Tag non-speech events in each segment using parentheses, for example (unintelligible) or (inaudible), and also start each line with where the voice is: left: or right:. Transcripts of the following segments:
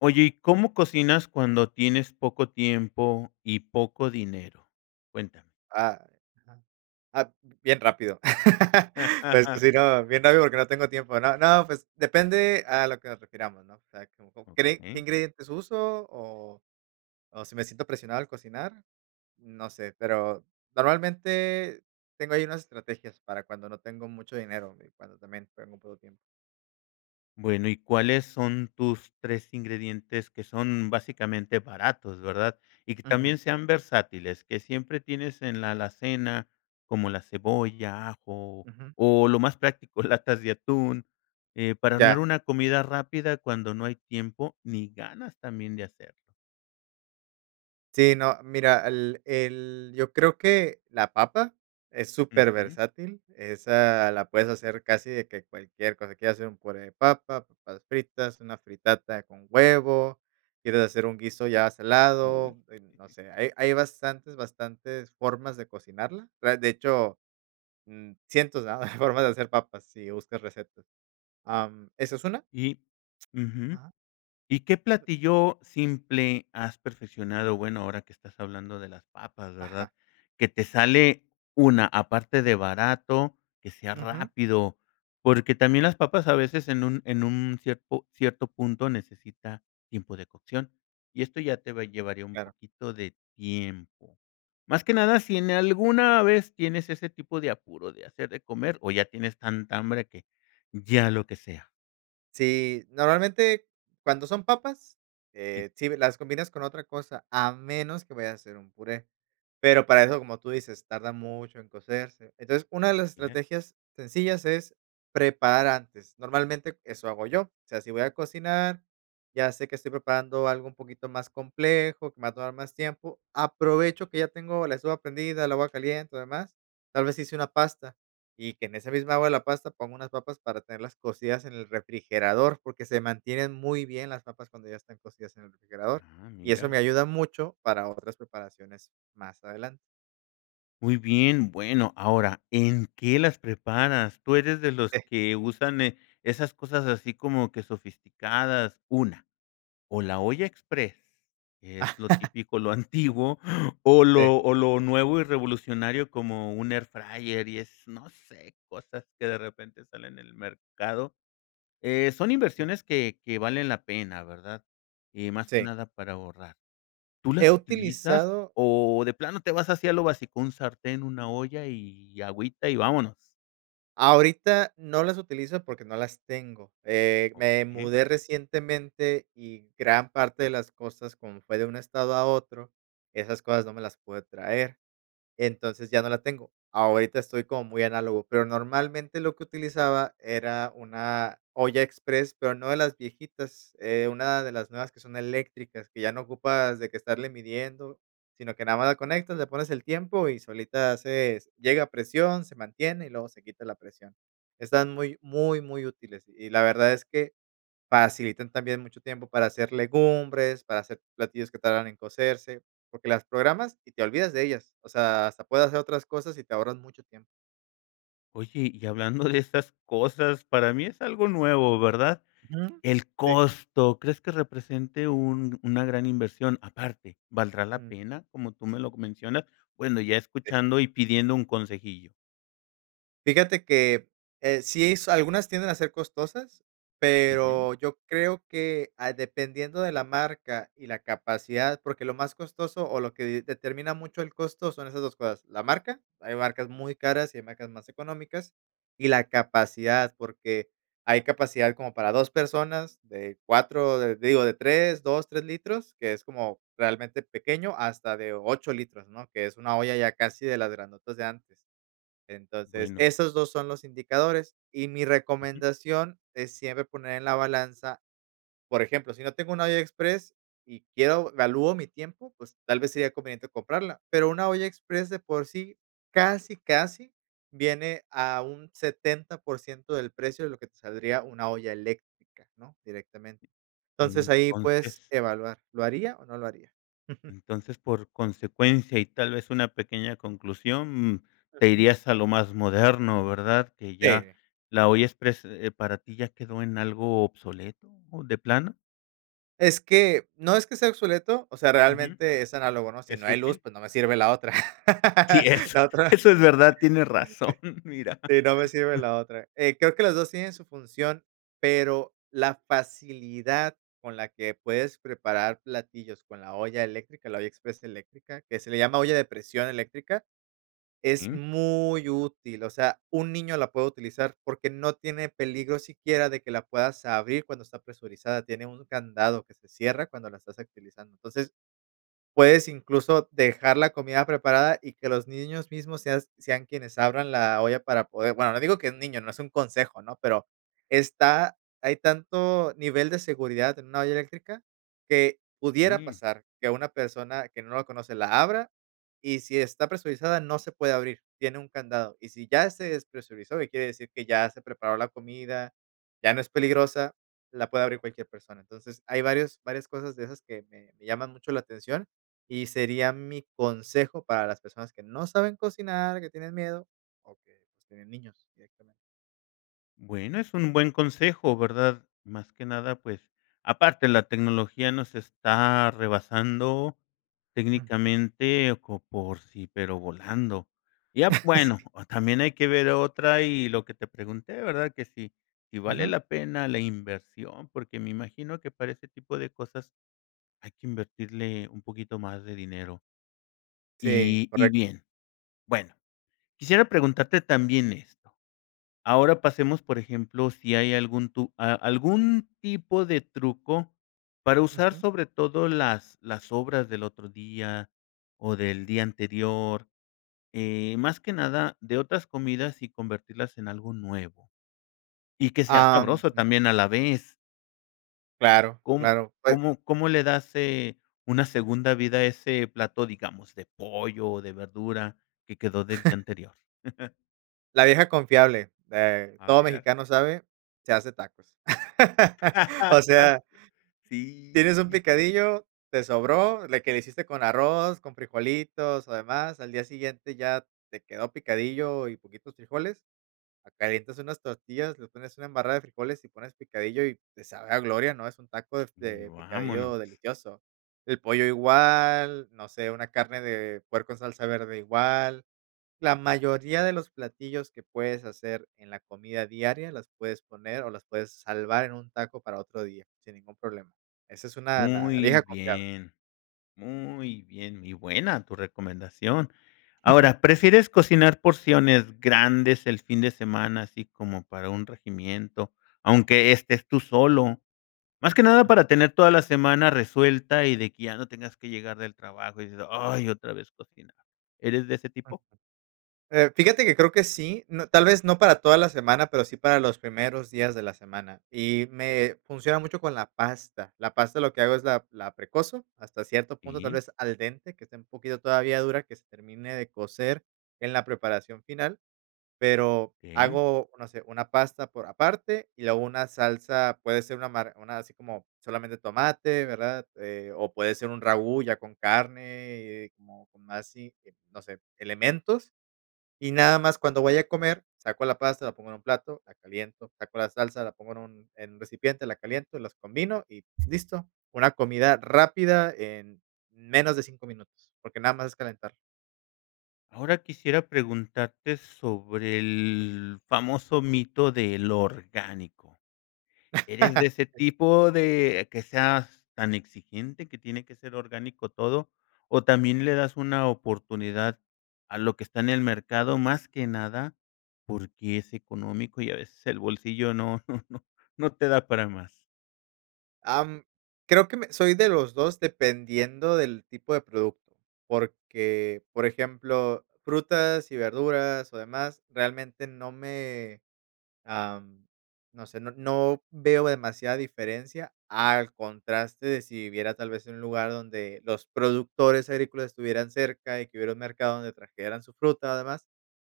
left: Oye, ¿y cómo cocinas cuando tienes poco tiempo y poco dinero? Cuéntame.
right: Ah, ajá, ah, bien rápido. (chuckles) Pues
left: (laughs)
right: sí, no, bien rápido porque no tengo tiempo, ¿no? No, pues depende a lo que nos refiramos, ¿no? O sea, como cree ¿qué
left: Okey.
right: ingredientes usó? ¿O o si me siento presionado al cocinar? No sé, pero normalmente tengo ahí unas estrategias para cuando no tengo mucho dinero y cuando también tengo muy poco tiempo.
left: Bueno, ¿y cuáles son tus 3 ingredientes que son básicamente baratos?, ¿verdad?, ¿y que
right: Ujú.
left: también sean versátiles, que siempre tienes en la alacena, como la cebolla, ajo,
right: Ujú.
left: o lo más práctico, latas de atún, eh, para
right: Ya.
left: armar una comida rápida cuando no hay tiempo ni ganas también de hacerlo?
right: Sí, no, mira, el el yo creo que la papa es
left: Ujú.
right: superversátil. Esa la puedes hacer casi de que cualquier cosa: ¿quieres hacer un puré de papa, papas fritas, una fritata con huevo, quieres hacer un guiso ya
left: Uy.
right: salado?, em, no
left: (chuckles)
right: sé, hay hay bastantes, bastantes formas de cocinarla. Tra de hecho, mm, cientos, ¿verdad?, (chuckles) formas de hacer papas si buscas recetas. Am, eso es una
left: Y Ujú.
right: Ajá.
left: ¿Y qué platillo simple has perfeccionado? Bueno, ahora que estás hablando de las papas,
right: Ajá.
left: ¿verdad? Que te sale, una aparte de barato, que sea
right: Ujú.
left: rápido, porque también las papas a veces en un en un cierpo cierto punto necesita tiempo de cocción y esto ya te va a llevaría un
right: Claro.
left: poquito de tiempo. Más que nada, ¿si en alguna vez tienes ese tipo de apuro de hacer de comer, o ya tienes tanta hambre que ya lo que sea?
right: Sí, normalmente cuando son papas,
left: (unintelligible)
right: eh, sí las combinas con otra cosa, a menos que vayas a hacer un puré. Pero para eso, como tú dices, tarda mucho en cocerse, entonces una de las
left: (unintelligible)
right: estrategias sencillas es preparar antes, normalmente eso hago yo, o sea, si voy a cocinar, ya sé que estoy preparando algo un poquito más complejo, que me va a tomar más tiempo, aprovecho que ya tengo la estufa prendida, el agua caliente y demás, tal vez hice una pasta y que en esa misma agua de la pasta pongo unas papas para tenerlas cocidas en el refrigerador, porque se mantienen muy bien las papas cuando ya están cocidas en el refrigerador
left: Ah,
right: y eso
left: mira.
right: me ayuda mucho para otras preparaciones más adelante.
left: Muy bien, bueno, ahora, ¿en qué las preparas?, ¿tú eres de los
right: Sí.
left: que usan, eh, esas cosas, así como que, sofisticadas, una, o la olla exprés, que es lo
right: (laughs)
left: típico, lo antiguo o
right: Sí.
left: lo o lo nuevo y revolucionario como un air fryer y es no sé, cosas que de repente salen en el mercado?, eh, son
right: Mm.
left: inversiones que que valen la pena, ¿verdad?, y más que
right: Sí.
left: nada para ahorrar, ¿tú
right: He
left: las utilizas
right: utilizado.
left: o de plano te vas así a lo básico, un sartén, una olla y agüita y vámonos?
right: Ahorita no las utilizo porque no las tengo, eh, me
left: Okey.
right: mudé recientemente y gran parte de las cosas, como fue de un estado a otro, esas cosas no me las pude traer, entonces ya no la tengo, ahorita estoy como muy análogo, pero normalmente lo que utilizaba era una olla express, pero no de las viejitas, eh, una de las nuevas que son eléctricas que ya no ocupas de que estarle midiendo, sino que nada más la conectas, le pones el tiempo y solita haces llega a presión, se mantiene y luego se quita la presión, están muy, muy, muy útiles y la verdad es que facilitan también mucho tiempo para hacer legumbres, para hacer platillos que tardan en cocerse, porque las programas y te olvidas de ellas, o sea, hasta puedes hacer otras cosas y te ahorras mucho tiempo.
left: Oye, y hablando de estas cosas, para mí es algo nuevo, ¿verdad?,
right: Ujú,
left: el
right: sí.
left: costo, ¿crees que represente un una gran inversión?, aparte, ¿valdrá la
right: Ujú.
left: pena?, como tú me lo mencionas, bueno, ya
right: Sí.
left: escuchando y pidiendo un consejillo.
right: Fíjate que, eh, sí es algunas tienden a ser costosas,
left: Ujú.
right: pero yo creo que, ah, dependiendo de la marca y la capacidad, porque lo más costoso o lo que de determina mucho el costo son esas 2 cosas, la marca, hay marcas muy caras y hay marcas más económicas, y la capacidad porque hay capacidad como para 2 personas, de 4, eh, digo, de 3, 2, 3 litros, que es como realmente pequeño hasta de 8 litros, ¿no?, que es una olla ya casi de las grandotas de antes, entonces,
left: Bueno.
right: esos dos son los indicadores y mi
left: Ujú.
right: recomendación es siempre poner en la balanza, por ejemplo, si no tengo una olla express y quiero valúo mi tiempo, pues tal vez sería conveniente comprarla, pero una olla express de por sí, casi, casi viene a un 70% del precio de lo que te saldría una olla eléctrica, ¿no?, directamente, entonces ahí puedes
left: Entonces.
right: evaluar, ¿lo haría o no lo haría?, ujú.
left: Entonces, por consecuencia, y tal vez una pequeña conclusión, mm, te
right: Ujú.
left: irías a lo más moderno, ¿verdad?, que ya,
right: Sí.
left: la olla exprés, eh, para ti ya quedó en algo obsoleto, ¿o de plano?
right: Es que, no es que sea obsoleto, o sea,
left: Ujú.
right: realmente es análogo, ¿no? Si no
left: ¿Es
right: hay luz,
left: útil?
right: pues no me sirve la otra.
left: Sí,
right: (laughs)
left: es
right: La otra
left: eso es verdad. Tienes razón, mira.
right: sí sí, no me sirve la otra. Eh, creo que los dos tienen su función, pero la facilidad con la que puedes preparar platillos con la olla eléctrica, la olla exprés eléctrica, que se le llama olla de presión eléctrica, es
left: Mm.
right: muy útil, o sea, un niño la puede utilizar porque no tiene peligro siquiera de que la puedas abrir cuando está presurizada, tiene un candado que se cierra cuando la estás utilizando. Entonces, puedes incluso dejar la comida preparada y que los niños mismos seas sean quienes abran la olla para poder bueno, no digo que un niño, no es un consejo, ¿no?, pero está hay tanto nivel de seguridad en una olla eléctrica que pudiera
left: Mm.
right: pasar que una persona que no la conoce la abra y, si está presurizada, no se puede abrir, tiene un candado, y si ya se despresurizó y quiere decir que ya se preparó la comida, ya no es peligrosa, la puede abrir cualquier persona. Entonces, hay varios varias cosas de esas que que me llaman mucho la atención y sería mi consejo para las personas que no saben cocinar, que tienen miedo o que tienen niños directamente.
left: Bueno, es un buen consejo, ¿verdad? Más que nada, pues, aparte, la tecnología nos está rebasando
right: Ujú.
left: técnicamente co por sí, pero volando. Ya Bueno,
right: (chuckles) Sí.
left: o también hay que ver otra y lo que te pregunté, ¿verdad?, que si, si vale
right: Ujú.
left: la pena la inversión, porque me imagino que para ese tipo de cosas hay que invertirle un poquito más de dinero.
right: Sí,
left: Y y
right: correcto.
left: bien. Bueno, quisiera preguntarte también esto. Ahora pasemos, por ejemplo, ¿si hay algún tu a algún tipo de truco para usar
right: Ujú.
left: sobre todo las las sobras del otro día o del día anterior? Eh, más que nada de otras comidas y convertirlas en algo nuevo y que sea
right: Ah,
left: sabroso
right: ujú.
left: también a la vez.
right: Claro,
left: ¿Com
right: claro, pue
left: cómo
right: Ajá.
left: cómo le das, eh, una segunda vida a ese plato, digamos, de pollo o de verdura que quedó del día
right: (chuckles)
left: anterior? (chuckles)
right: La vieja confiable, eh,
left: A
right: todo
left: bregar.
right: mexicano sabe, se hace tacos, (laughs) o sea
left: (laughs) Sí,
right: tienes un
left: sí.
right: picadillo, te sobró le que le hiciste con arroz, con frijolitos o demás, al día siguiente ya te quedó picadillo y poquitos frijoles. Ah, calientas unas tortillas, le pones una embarrada de frijoles y pones picadillo y te sabe a gloria. No es un taco de
left: Y
right: de
left: vámonos.
right: picadillo delicioso. El pollo igual, no sé, una carne de puerco en salsa verde igual. La mayoría de los platillos que puedes hacer en la comida diaria las puedes poner o las puedes salvar en un taco para otro día, sin ningún problema. Esa es una La
left: Muy
right: vieja confiable.
left: bien, muy bien, muy buena tu recomendación.
right: (chuckles)
left: Ahora, ¿prefieres cocinar porciones grandes el fin de semana, así como para un regimiento, aunque estés tú solo? Más que nada
right: Ujú.
left: para tener toda la semana resuelta y de que ya no tengas que llegar del trabajo y decir: "Ay, otra vez cocinar". ¿Eres de ese
right: Ujú.
left: tipo?
right: Eh, fíjate que creo que sí, n tal vez no para toda la semana, pero sí para los primeros días de la semana y me funciona mucho con la pasta. La pasta, lo que hago es la la precozo hasta cierto punto, tal
left: Y
right: vez al dente, que esté un poquito todavía dura, que se termine de cocer en la preparación final, pero
left: Okey.
right: hago, no sé, una pasta por aparte y luego una salsa, puede ser una mar una así como solamente tomate, ¿verdad?, eh, o puede ser un ragú ya con carne, eh, como con más así, no sé, elementos. Y nada más, cuando vaya a comer, saco la pasta, la pongo en un plato, la caliento, saco la salsa, la pongo en un en un recipiente, la caliento, las combino y listo. Una comida rápida en menos de cinco minutos, porque nada más es calentar.
left: Ahora quisiera preguntarte sobre el famoso mito de lo orgánico, ¿eres de
right: (chuckles)
left: ese
right: Sí.
left: tipo de que seas tan exigente, que tiene que ser orgánico todo, o también le das una oportunidad a lo que está en el mercado, más que nada porque es económico y a veces el bolsillo no no no no te da para más?
right: Am, creo que me soy de los dos dependiendo del tipo de producto, porque, por ejemplo, frutas y verduras o demás, realmente no me, am, no sé, no no veo demasiada diferencia al contraste de si viviera tal vez en un lugar donde los productores agrícolas estuvieran cerca y que hubiera un mercado donde trajeran su fruta o demás,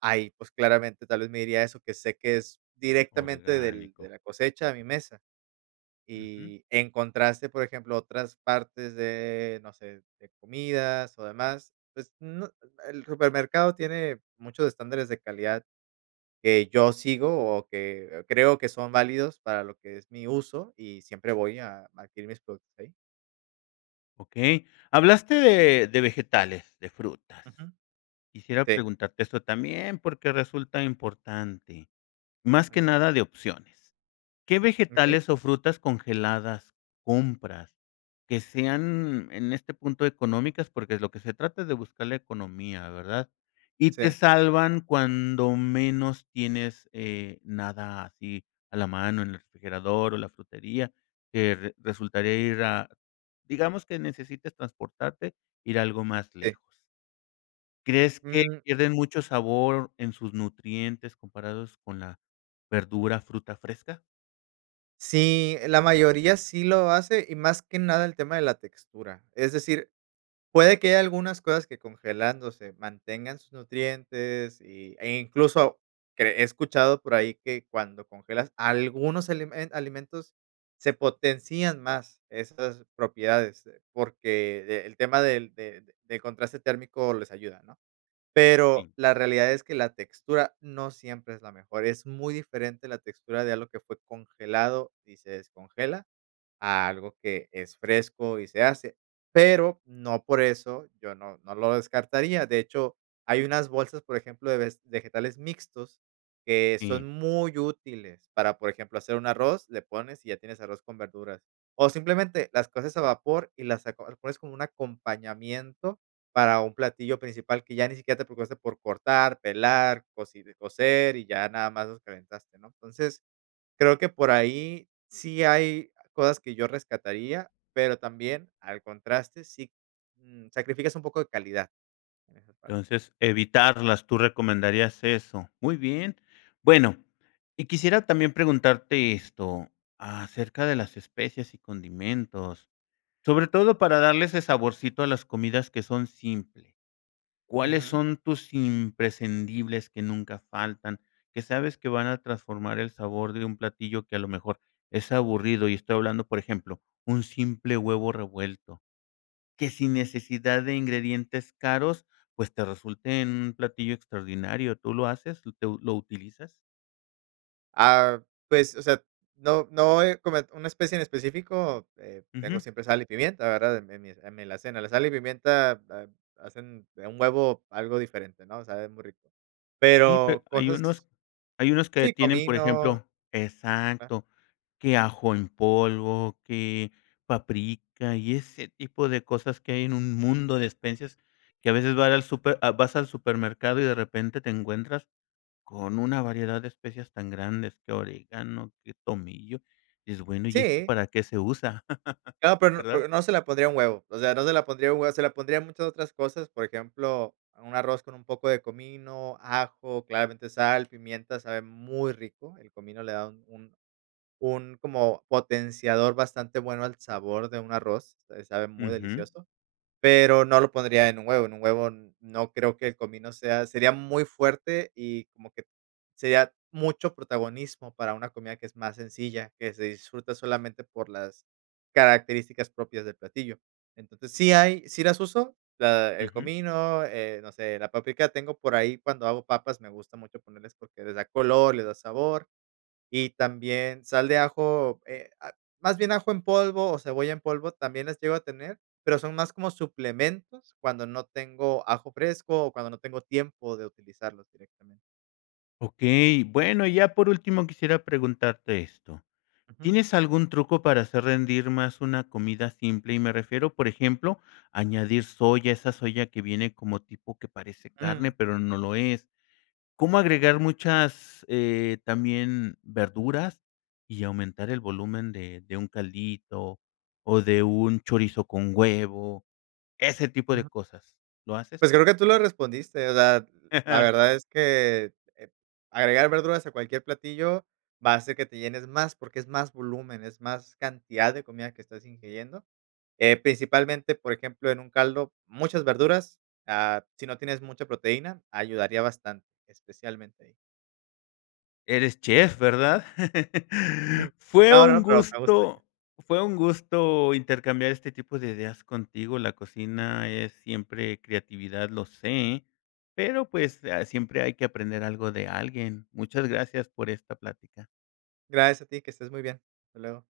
right: ahí, pues claramente tal vez me iría a eso que sé que es directamente del de
left: Orgánico.
right: la cosecha a mi mesa.
left: Ujú.
right: Y en contraste, por ejemplo a otras partes de no sé de comidas o demás, pues no el el supermercado tiene muchos estándares de calidad que yo sigo o que, eh, creo que son válidos para lo que es mi uso y siempre voy a adquirir mis productos ahí.
left: Okey, hablaste de vegetales, de frutas.
right: Ujú,
left: Quisiera
right: sí.
left: preguntarte esto, también, porque resulta importante, más
right: A
left: que
right: ver
left: nada de opciones, ¿qué
right: Okey.
left: vegetales o frutas congeladas compras, que sean en este punto económicas? Porque es lo que se trata es de buscar la economía, ¿verdad? Y te
right: Sí.
left: salvan cuando menos tienes, eh, nada así a la mano en el refrigerador, o la frutería, que resultaría ir a digamos que necesites transportarte, ir algo más
right: Sí.
left: lejos. ¿Crees que
right: Mm.
left: pierden mucho sabor en sus nutrientes, comparados con la verdura, fruta fresca?
right: Sí, la mayoría sí lo hace y más que nada el tema de la textura. Es decir, puede que haya algunas cosas que congelándose, mantengan sus nutrientes y eh, incluso que he escuchado por ahí que cuando congelas algunos elemen alimentos se potencian más estas propiedades, porque, el tema de de del contraste térmico les ayuda, ¿no?, pero,
left: Sí.
right: la realidad es que la textura no siempre es la mejor. Es muy diferente la textura de algo que fue congelado y se descongela, a algo que es fresco y se hace, pero, no por eso yo no no lo descartaría. De hecho, hay unas bolsas, por ejemplo, de ves vegetales mixtos que son
left: Sí.
right: muy útiles para, por ejemplo, hacer un arroz, le pones y ya tienes arroz con verduras, o simplemente las coces a vapor y las aco las pones como un acompañamiento para un platillo principal que ya ni siquiera te preocupaste por cortar, pelar, cocire cocer y, ya nada más nos calentaste, ¿no? Entonces, creo que por ahí sí hay cosas que yo rescataría, pero, también al contraste, sí, mm, sacrificas un poco de calidad en esa parte.
left: Entonces, evitarlas, tú recomendarías eso. Muy bien, bueno, y quisiera también preguntarte esto, acerca de las especias y condimentos, sobre todo para darle ese saborcito a las comidas que son simples, ¿cuáles
right: Ujú.
left: son tus imprescindibles que nunca faltan, que sabes que van a transformar el sabor de un platillo que a lo mejor es aburrido? Y estoy hablando, por ejemplo, un simple huevo revuelto, que sin necesidad de ingredientes caros, pues, te resulte un platillo extraordinario, ¿tú lo haces, lo lo utilizas?
right: Ah, pues, o sea, no no, eh, como una especie en específico, eh, tengo
left: Ujú.
right: siempre sal y pimienta, ¿verdad?, en en mi en mi alacena, la sal y pimienta ha hacen un huevo algo diferente, ¿no?, sabe muy rico,
left: Sí, pe
right: pero,
left: hay
right: cosas.
left: unos, hay unos que
right: Sí,
left: tienen, por
right: comino.
left: ejemplo
right: Ah.
left: exacto, que ajo en polvo, que paprika y ese tipo de cosas, que hay en un mundo de especias, que a veces vas al súper, ah, vas al supermercado y de repente te encuentras, con una variedad de especias tan grandes, que orégano, que tomillo, dices: "Bueno, ¿y esto
right: Sí.
left: para qué se usa?", (laughs)
right: Claro, pero, n
left: ¿verdad?
right: pero, no, se la pondría un huevo, o sea, no, se la pondría un huevo, se la pondría a muchas otras cosas, por ejemplo, a un arroz con un poco de comino, ajo, claramente sal, pimienta sabe muy rico, el comino le da un un un como potenciador bastante bueno al sabor de un arroz, se sabe muy
left: Ujú.
right: delicioso, pero, no lo pondría en un huevo, en un huevo, n no creo, que el comino sea sería muy fuerte y como que sería mucho protagonismo, para una comida que es más sencilla, que se disfruta solamente por las características propias del platillo. Entonces sí hay, sí las uso, la el
left: Ujú.
right: comino, eh, no sé, la paprika tengo por ahí, cuando hago papas, me gusta mucho ponerles porque les da color, les da sabor, y también sal de ajo, eh, ah, más bien, ajo en polvo, o cebolla en polvo, también las llego a tener, pero, son más como suplementos, cuando no tengo ajo fresco, o cuando no tengo tiempo de utilizarlos directamente.
left: Okey. Bueno, y ya por último, quisiera preguntarte esto,
right: Ujú.
left: ¿tienes algún truco para hacer rendir más una comida simple? Y me refiero, por ejemplo, añadir soya, esa soya que viene como tipo que parece carne,
right: Mm.
left: pero no lo es, ¿cómo agregar muchas, eh también verduras y aumentar el volumen de de un caldito o de un chorizo con huevo, ese tipo de
right: Ujú.
left: cosas? ¿Lo haces?
right: Pues creo que tú lo respondiste. O sea, la
left: (chuckles)
right: verdad es que, eh, agregar verduras a cualquier platillo va a ser que te llenes más porque es más volumen, es más cantidad de comida que estás ingiriendo, eh, principalmente, por ejemplo, en un caldo, muchas verduras, ah, si no tienes mucha proteína, ayudaría bastante, especialmente ahí.
left: Eres chef, ¿verdad? (chuckles)
right: Jum.
left: Fue
right: No, no,
left: un
right: no, pero me gusta.
left: gusto, fue un gusto intercambiar este tipo de ideas contigo. La cocina es siempre creatividad, lo sé, pero pues a siempre hay que aprender algo de alguien. Muchas gracias por esta plática.
right: Gracias a ti. Que estés muy bien. Hasta luego.